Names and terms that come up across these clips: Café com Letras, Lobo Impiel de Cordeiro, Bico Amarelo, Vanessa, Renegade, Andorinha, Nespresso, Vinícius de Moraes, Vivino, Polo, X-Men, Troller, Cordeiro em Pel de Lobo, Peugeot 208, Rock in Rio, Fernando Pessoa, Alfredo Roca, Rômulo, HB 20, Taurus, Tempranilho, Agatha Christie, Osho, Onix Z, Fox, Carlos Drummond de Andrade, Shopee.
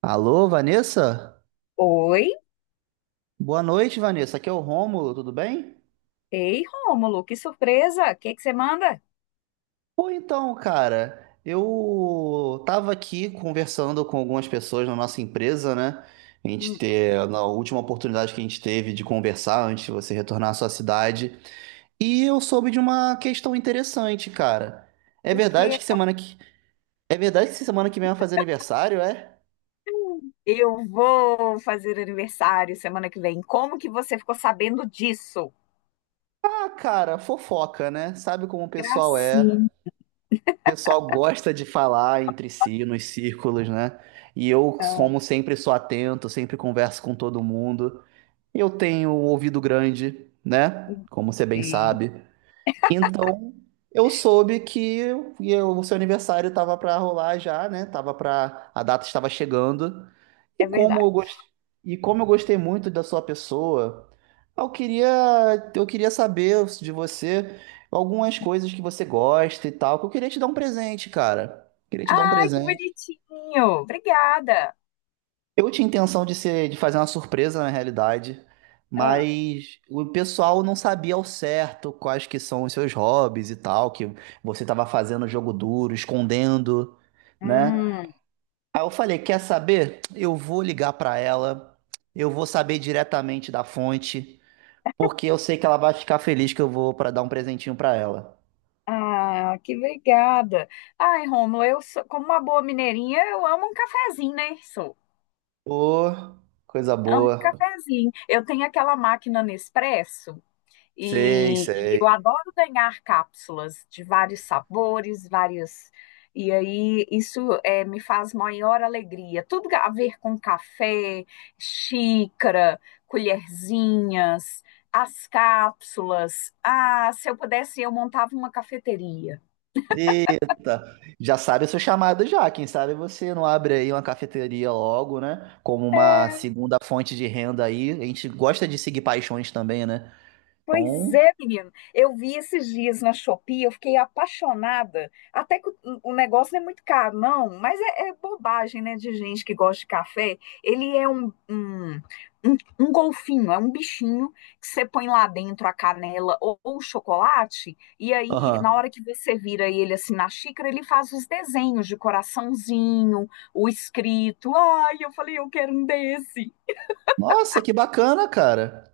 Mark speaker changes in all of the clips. Speaker 1: Alô, Vanessa?
Speaker 2: Oi?
Speaker 1: Boa noite, Vanessa. Aqui é o Rômulo, tudo bem?
Speaker 2: Ei, Rômulo, que surpresa! O que é que você manda?
Speaker 1: Pô, então, cara, eu tava aqui conversando com algumas pessoas na nossa empresa, né? A gente
Speaker 2: Hum.
Speaker 1: ter, na última oportunidade que a gente teve de conversar antes de você retornar à sua cidade, e eu soube de uma questão interessante, cara. É
Speaker 2: O
Speaker 1: verdade
Speaker 2: que?
Speaker 1: que semana que É verdade que semana que vem vai fazer aniversário, é?
Speaker 2: Eu vou fazer aniversário semana que vem. Como que você ficou sabendo disso?
Speaker 1: Ah, cara, fofoca, né? Sabe como o pessoal é.
Speaker 2: Gracinha.
Speaker 1: O pessoal gosta de falar entre si nos círculos, né? E eu, como sempre, sou atento, sempre converso com todo mundo. Eu tenho um ouvido grande, né? Como você bem
Speaker 2: Sim.
Speaker 1: sabe. Então, eu soube que o seu aniversário estava para rolar já, né? Tava para a data estava chegando. E
Speaker 2: É
Speaker 1: como
Speaker 2: verdade.
Speaker 1: eu gos- e como eu gostei muito da sua pessoa, eu queria eu queria saber de você algumas coisas que você gosta e tal, que eu queria te dar um presente, cara. Queria te dar um
Speaker 2: Ai, que
Speaker 1: presente.
Speaker 2: bonitinho! Obrigada.
Speaker 1: Eu tinha intenção de ser, de fazer uma surpresa na realidade,
Speaker 2: Ah.
Speaker 1: mas o pessoal não sabia ao certo quais que são os seus hobbies e tal, que você estava fazendo jogo duro, escondendo, né?
Speaker 2: Hum.
Speaker 1: Aí eu falei, quer saber? Eu vou ligar para ela, eu vou saber diretamente da fonte, porque eu sei que ela vai ficar feliz que eu vou para dar um presentinho para ela.
Speaker 2: Ah, que obrigada. Ai, Rômulo, eu sou, como uma boa mineirinha, eu amo um cafezinho, né? Sou.
Speaker 1: Ô, coisa
Speaker 2: Amo um
Speaker 1: boa.
Speaker 2: cafezinho. Eu tenho aquela máquina Nespresso.
Speaker 1: Sei,
Speaker 2: E eu
Speaker 1: sei.
Speaker 2: adoro ganhar cápsulas de vários sabores, várias. E aí isso me faz maior alegria. Tudo a ver com café, xícara, colherzinhas, as cápsulas. Ah, se eu pudesse, eu montava uma cafeteria.
Speaker 1: Tá. Já sabe o seu chamado já. Quem sabe você não abre aí uma cafeteria logo, né? Como uma
Speaker 2: É.
Speaker 1: segunda fonte de renda aí. A gente gosta de seguir paixões também, né?
Speaker 2: Pois
Speaker 1: Então,
Speaker 2: é, menino. Eu vi esses dias na Shopee, eu fiquei apaixonada. Até que o, negócio não é muito caro, não, mas é, é bobagem, né, de gente que gosta de café. Ele é um golfinho, é um bichinho que você põe lá dentro a canela ou o chocolate, e aí, na
Speaker 1: aham.
Speaker 2: hora que você vira ele assim na xícara, ele faz os desenhos de coraçãozinho, o escrito. Ai, eu falei, eu quero um desse.
Speaker 1: Nossa, que bacana, cara.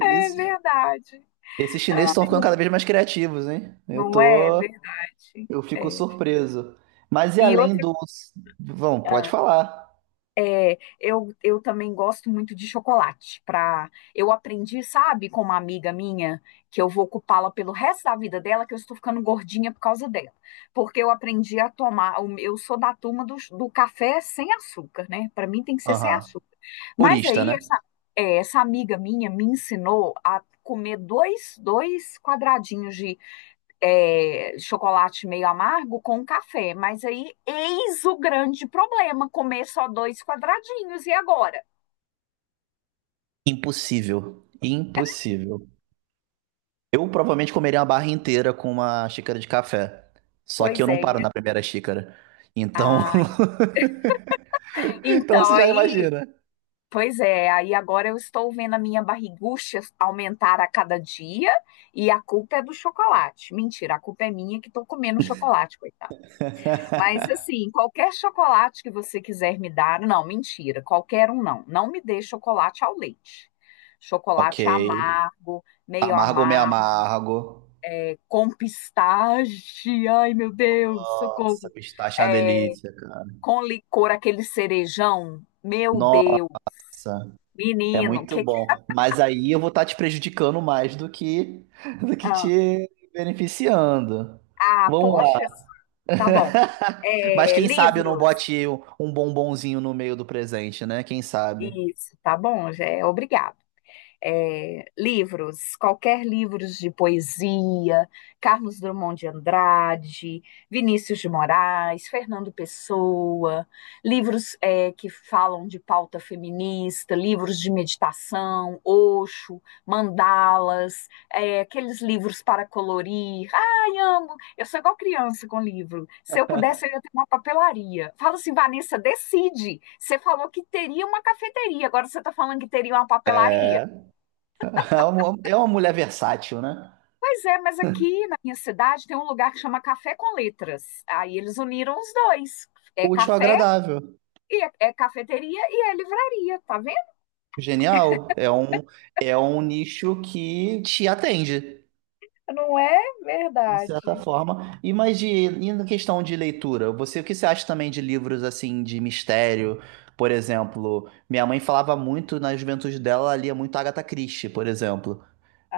Speaker 2: É verdade.
Speaker 1: esses chineses estão ficando cada vez mais criativos, hein? Eu
Speaker 2: Não é
Speaker 1: tô,
Speaker 2: verdade.
Speaker 1: eu fico
Speaker 2: É.
Speaker 1: surpreso. Mas e
Speaker 2: E
Speaker 1: além
Speaker 2: outra,
Speaker 1: dos, vão, pode
Speaker 2: ah,
Speaker 1: falar.
Speaker 2: é, eu também gosto muito de chocolate. Pra, eu aprendi, sabe, com uma amiga minha, que eu vou ocupá-la pelo resto da vida dela, que eu estou ficando gordinha por causa dela. Porque eu aprendi a tomar, eu sou da turma do café sem açúcar, né? Para mim tem que ser sem
Speaker 1: Aham.
Speaker 2: açúcar. Mas
Speaker 1: Purista,
Speaker 2: aí,
Speaker 1: né?
Speaker 2: essa amiga minha me ensinou a comer dois quadradinhos chocolate meio amargo com café. Mas aí, eis o grande problema: comer só dois quadradinhos. E agora?
Speaker 1: Impossível. Impossível. Eu provavelmente comeria uma barra inteira com uma xícara de café. Só que eu
Speaker 2: Pois
Speaker 1: não
Speaker 2: é.
Speaker 1: paro na primeira xícara. Então,
Speaker 2: Ai.
Speaker 1: então
Speaker 2: Então,
Speaker 1: você já
Speaker 2: aí.
Speaker 1: imagina.
Speaker 2: Pois é, aí agora eu estou vendo a minha barrigucha aumentar a cada dia e a culpa é do chocolate. Mentira, a culpa é minha que estou comendo chocolate, coitada. Mas assim, qualquer chocolate que você quiser me dar, não, mentira, qualquer um não. Não me dê chocolate ao leite.
Speaker 1: Ok.
Speaker 2: Chocolate amargo, meio
Speaker 1: Amargo ou meio
Speaker 2: amargo,
Speaker 1: amargo?
Speaker 2: com pistache, ai meu Deus,
Speaker 1: Nossa,
Speaker 2: socorro.
Speaker 1: pistache é uma
Speaker 2: É,
Speaker 1: delícia, cara.
Speaker 2: com licor, aquele cerejão, meu
Speaker 1: Nossa,
Speaker 2: Deus,
Speaker 1: é
Speaker 2: menino,
Speaker 1: muito
Speaker 2: que que.
Speaker 1: bom. Mas aí eu vou estar te prejudicando mais do que do que
Speaker 2: Ah,
Speaker 1: te beneficiando.
Speaker 2: ah,
Speaker 1: Vamos lá.
Speaker 2: poxa, tá bom.
Speaker 1: Mas
Speaker 2: É,
Speaker 1: quem sabe eu não
Speaker 2: livros,
Speaker 1: bote um bombonzinho no meio do presente, né? Quem sabe?
Speaker 2: isso, tá bom, já é obrigado. É, livros, qualquer livros de poesia, Carlos Drummond de Andrade, Vinícius de Moraes, Fernando Pessoa, livros que falam de pauta feminista, livros de meditação, Osho, mandalas, aqueles livros para colorir. Ai, amo! Eu sou igual criança com livro. Se eu pudesse, eu ia ter uma papelaria. Fala assim, Vanessa, decide. Você falou que teria uma cafeteria, agora você está falando que teria uma papelaria.
Speaker 1: É. É uma mulher versátil, né?
Speaker 2: Pois é, mas aqui na minha cidade tem um lugar que chama Café com Letras. Aí eles uniram os dois. É
Speaker 1: Útil,
Speaker 2: café
Speaker 1: agradável,
Speaker 2: e é, é cafeteria e é livraria, tá vendo?
Speaker 1: genial. É um nicho que te atende,
Speaker 2: Não é
Speaker 1: de certa
Speaker 2: verdade.
Speaker 1: forma. E na questão de leitura, você, o que você acha também de livros assim de mistério? Por exemplo, minha mãe falava muito na juventude dela, ela lia muito Agatha Christie, por exemplo.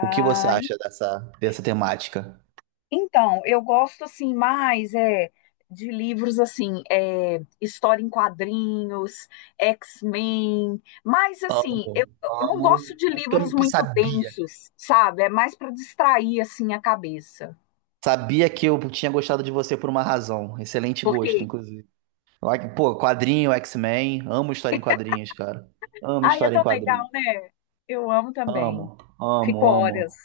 Speaker 1: O que você acha dessa temática?
Speaker 2: então, eu gosto assim mais é de livros assim, história em quadrinhos, X-Men, mas assim,
Speaker 1: Amo.
Speaker 2: eu não
Speaker 1: Amo.
Speaker 2: gosto de
Speaker 1: Por isso que
Speaker 2: livros
Speaker 1: eu
Speaker 2: muito
Speaker 1: sabia.
Speaker 2: densos, sabe? É mais para distrair assim a cabeça.
Speaker 1: Sabia que eu tinha gostado de você por uma razão. Excelente gosto,
Speaker 2: Porque
Speaker 1: inclusive. Like, pô, quadrinho, X-Men. Amo história em quadrinhos, cara. Amo
Speaker 2: Ai, é
Speaker 1: história em
Speaker 2: tão
Speaker 1: quadrinhos.
Speaker 2: legal, né? Eu amo também.
Speaker 1: Amo,
Speaker 2: Fico
Speaker 1: amo,
Speaker 2: horas
Speaker 1: amo.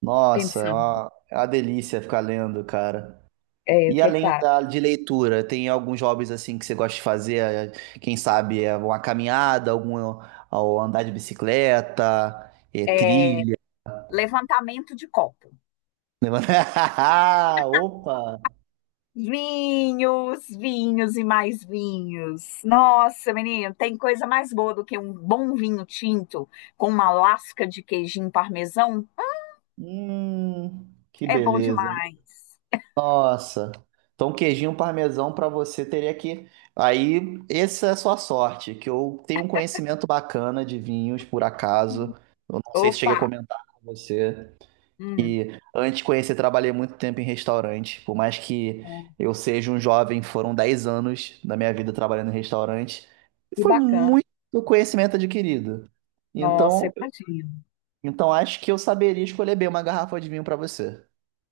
Speaker 1: Nossa,
Speaker 2: pensando.
Speaker 1: é uma delícia ficar lendo, cara.
Speaker 2: É verdade.
Speaker 1: De leitura, tem alguns hobbies assim que você gosta de fazer? É, quem sabe é uma caminhada, algum ou andar de bicicleta, é, trilha.
Speaker 2: Levantamento de copo.
Speaker 1: Opa!
Speaker 2: Vinhos, vinhos e mais vinhos. Nossa, menino, tem coisa mais boa do que um bom vinho tinto com uma lasca de queijinho parmesão?
Speaker 1: Hum, que
Speaker 2: É bom
Speaker 1: beleza.
Speaker 2: demais.
Speaker 1: Nossa. Então, um queijinho parmesão para você teria que. Aí, essa é a sua sorte, que eu tenho um conhecimento bacana de vinhos, por acaso.
Speaker 2: Uhum.
Speaker 1: Eu não sei se cheguei a
Speaker 2: Opa!
Speaker 1: comentar com você.
Speaker 2: Hum.
Speaker 1: E antes de conhecer, trabalhei muito tempo em restaurante. Por mais que
Speaker 2: Hum,
Speaker 1: eu seja um jovem, foram 10 anos da minha vida trabalhando em restaurante. E
Speaker 2: que
Speaker 1: foi
Speaker 2: bacana.
Speaker 1: muito conhecimento adquirido.
Speaker 2: Nossa,
Speaker 1: Então,
Speaker 2: imagina.
Speaker 1: então acho que eu saberia escolher bem uma garrafa de vinho para você.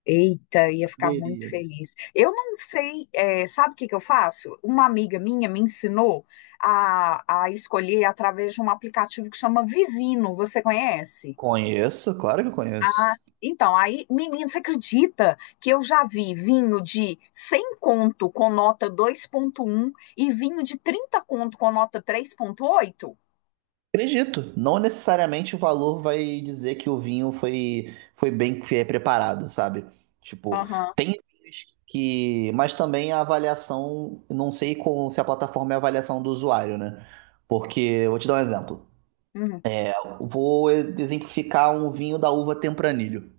Speaker 2: Eita, ia ficar muito
Speaker 1: Saberia.
Speaker 2: feliz. Eu não sei, sabe o que que eu faço? Uma amiga minha me ensinou a escolher através de um aplicativo que chama Vivino. Você conhece?
Speaker 1: Conheço, claro que eu conheço.
Speaker 2: Então, aí, menina, você acredita que eu já vi vinho de 100 conto com nota 2.1 e vinho de 30 conto com nota 3.8?
Speaker 1: Acredito, não necessariamente o valor vai dizer que o vinho foi, foi bem preparado, sabe? Tipo,
Speaker 2: Aham.
Speaker 1: tem vinhos que. Mas também a avaliação, não sei com, se a plataforma é a avaliação do usuário, né? Porque, vou te dar um exemplo.
Speaker 2: Uhum.
Speaker 1: Vou exemplificar um vinho da uva Tempranilho.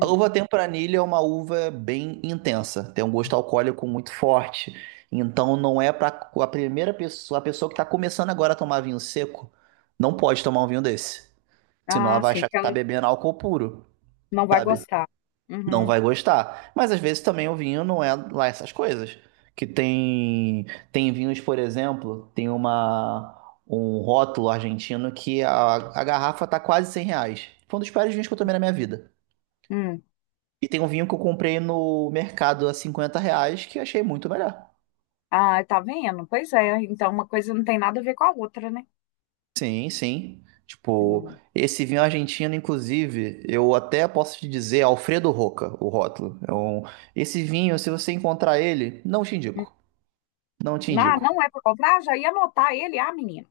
Speaker 1: A uva Tempranilho é uma uva bem intensa, tem um gosto alcoólico muito forte. Então, não é para a primeira pessoa, a pessoa que está começando agora a tomar vinho seco, não pode tomar um vinho desse. Senão ela
Speaker 2: Ah,
Speaker 1: vai
Speaker 2: sim,
Speaker 1: achar que
Speaker 2: porque ela
Speaker 1: tá bebendo álcool puro,
Speaker 2: não vai
Speaker 1: sabe?
Speaker 2: gostar.
Speaker 1: Não
Speaker 2: Uhum.
Speaker 1: vai gostar. Mas às vezes também o vinho não é lá essas coisas. Que tem tem vinhos, por exemplo, tem uma um rótulo argentino a garrafa tá quase R$ 100. Foi um dos piores vinhos que eu tomei na minha vida.
Speaker 2: Uhum.
Speaker 1: E tem um vinho que eu comprei no mercado a R$ 50 que eu achei muito melhor.
Speaker 2: Ah, tá vendo? Pois é, então uma coisa não tem nada a ver com a outra, né?
Speaker 1: Sim, sim. Tipo,
Speaker 2: Hum.
Speaker 1: esse vinho argentino, inclusive, eu até posso te dizer Alfredo Roca, o rótulo. Esse vinho, se você encontrar ele, não te
Speaker 2: Hum.
Speaker 1: indico. Não te
Speaker 2: Não,
Speaker 1: indico.
Speaker 2: não é para comprar, já ia anotar ele, ah, menino,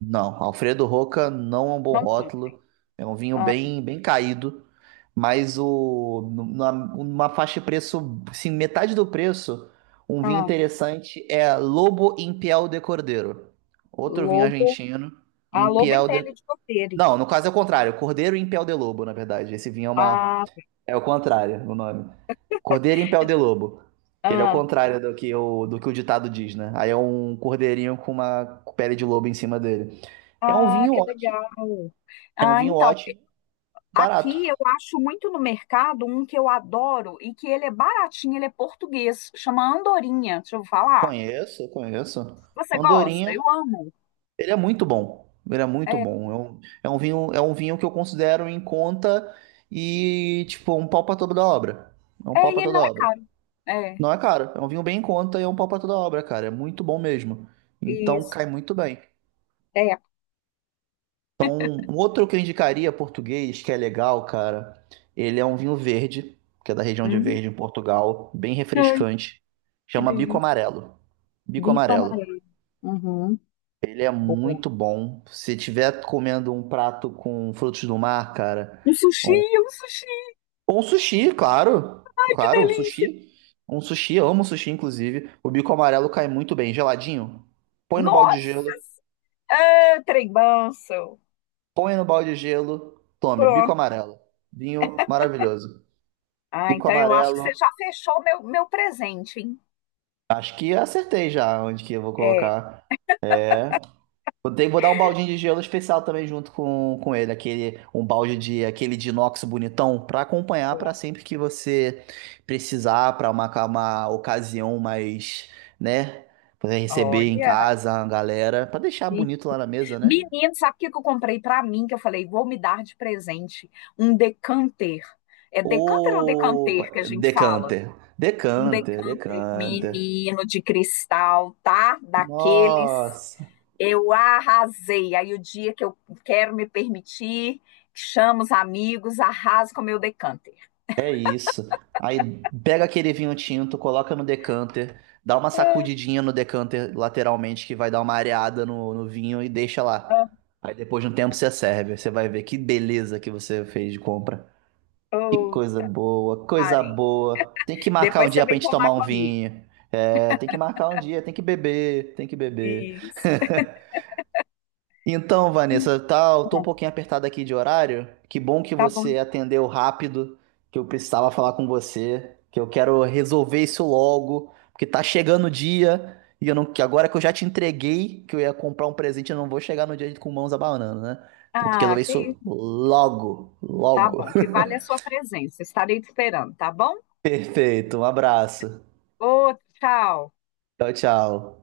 Speaker 1: Não, Alfredo Roca não é um bom
Speaker 2: não compra.
Speaker 1: rótulo. É um vinho
Speaker 2: Ah,
Speaker 1: bem, bem caído. Mas o, numa faixa de preço, assim, metade do preço, um vinho
Speaker 2: ah,
Speaker 1: interessante é Lobo Impiel de Cordeiro. Outro vinho
Speaker 2: lobo,
Speaker 1: argentino,
Speaker 2: ah, lobo em
Speaker 1: Impiel
Speaker 2: pele
Speaker 1: de
Speaker 2: de cordeiro.
Speaker 1: Não, no caso é o contrário. Cordeiro em Pel de Lobo, na verdade. Esse vinho é uma.
Speaker 2: Ah,
Speaker 1: É o contrário, o nome. Cordeiro em Pel de Lobo. Que ele é o
Speaker 2: ah,
Speaker 1: contrário do que do que o ditado diz, né? Aí é um cordeirinho com uma pele de lobo em cima dele. É um
Speaker 2: ah,
Speaker 1: vinho
Speaker 2: que
Speaker 1: ótimo.
Speaker 2: legal.
Speaker 1: É um
Speaker 2: Ah,
Speaker 1: vinho
Speaker 2: então,
Speaker 1: ótimo, barato.
Speaker 2: aqui eu acho muito no mercado um que eu adoro e que ele é baratinho, ele é português, chama Andorinha, deixa eu falar.
Speaker 1: Conheço, conheço.
Speaker 2: Você gosta?
Speaker 1: Andorinha,
Speaker 2: Eu amo.
Speaker 1: ele é muito bom. Ele é muito
Speaker 2: É,
Speaker 1: bom. É um vinho que eu considero em conta e, tipo, um pau pra toda obra. É um
Speaker 2: é,
Speaker 1: pau
Speaker 2: e
Speaker 1: pra
Speaker 2: ele
Speaker 1: toda
Speaker 2: não é
Speaker 1: obra.
Speaker 2: caro. É,
Speaker 1: Não é caro, é um vinho bem em conta e é um pau pra toda obra, cara. É muito bom mesmo. Então
Speaker 2: isso.
Speaker 1: cai muito bem.
Speaker 2: É.
Speaker 1: Um outro que eu indicaria português, que é legal, cara, ele é um vinho verde, que é da região de
Speaker 2: Hum.
Speaker 1: Verde, em Portugal, bem refrescante.
Speaker 2: Que
Speaker 1: Chama Bico
Speaker 2: delícia.
Speaker 1: Amarelo. Bico
Speaker 2: Bico
Speaker 1: Amarelo.
Speaker 2: amarelo. Uhum.
Speaker 1: Ele é
Speaker 2: Boa.
Speaker 1: muito bom. Se tiver comendo um prato com frutos do mar, cara,
Speaker 2: Um sushi,
Speaker 1: um,
Speaker 2: um sushi,
Speaker 1: ou um sushi, claro.
Speaker 2: que
Speaker 1: Claro, um
Speaker 2: delícia.
Speaker 1: sushi. Um sushi, eu amo sushi, inclusive. O bico amarelo cai muito bem, geladinho. Põe no balde de
Speaker 2: Nossa,
Speaker 1: gelo.
Speaker 2: ah, trem manso.
Speaker 1: Põe no balde de gelo, tome, bico
Speaker 2: Pronto.
Speaker 1: amarelo. Vinho maravilhoso.
Speaker 2: Ah,
Speaker 1: Bico
Speaker 2: então eu acho que você
Speaker 1: amarelo.
Speaker 2: já fechou meu presente, hein?
Speaker 1: Acho que acertei já onde que eu vou
Speaker 2: É.
Speaker 1: colocar. Vou ter, vou dar um baldinho de gelo especial também junto com ele, aquele um balde de aquele de inox bonitão pra acompanhar pra sempre que você precisar pra uma ocasião mais, né, poder receber em
Speaker 2: Olha,
Speaker 1: casa a galera, pra deixar
Speaker 2: aqui.
Speaker 1: bonito lá na mesa, né?
Speaker 2: Menino, sabe o que que eu comprei pra mim? Que eu falei, vou me dar de presente um decanter. É decanter ou
Speaker 1: Opa,
Speaker 2: decanter que a gente fala?
Speaker 1: decanter,
Speaker 2: Um
Speaker 1: decanter,
Speaker 2: decanter,
Speaker 1: decanter.
Speaker 2: menino de cristal, tá? Daqueles.
Speaker 1: Nossa,
Speaker 2: Eu arrasei. Aí o dia que eu quero me permitir, chamo os amigos, arraso com o meu decanter.
Speaker 1: é isso. Aí pega aquele vinho tinto, coloca no decanter, dá uma sacudidinha no decanter lateralmente, que vai dar uma areada no vinho e deixa lá.
Speaker 2: Ah,
Speaker 1: Aí depois de um tempo você serve. Você vai ver que beleza que você fez de compra. Que
Speaker 2: oh,
Speaker 1: coisa boa, coisa
Speaker 2: parei.
Speaker 1: boa. Tem que marcar um
Speaker 2: Depois você
Speaker 1: dia pra
Speaker 2: vem
Speaker 1: gente
Speaker 2: tomar
Speaker 1: tomar um
Speaker 2: comigo.
Speaker 1: vinho. É, tem que marcar um dia, tem que beber, tem que beber.
Speaker 2: Isso.
Speaker 1: Então, Vanessa, tá, eu tô um pouquinho apertado aqui de horário. Que bom que
Speaker 2: Tá bom.
Speaker 1: você atendeu rápido, que eu precisava falar com você, que eu quero resolver isso logo, porque tá chegando o dia e eu não, que agora que eu já te entreguei que eu ia comprar um presente, eu não vou chegar no dia com mãos abanando, né? Então tem que
Speaker 2: Ah,
Speaker 1: resolver
Speaker 2: que
Speaker 1: isso logo,
Speaker 2: tá
Speaker 1: logo.
Speaker 2: bom. Que vale a sua presença. Estarei te esperando, tá bom?
Speaker 1: Perfeito, um abraço.
Speaker 2: Ô, tchau.
Speaker 1: Tchau, tchau.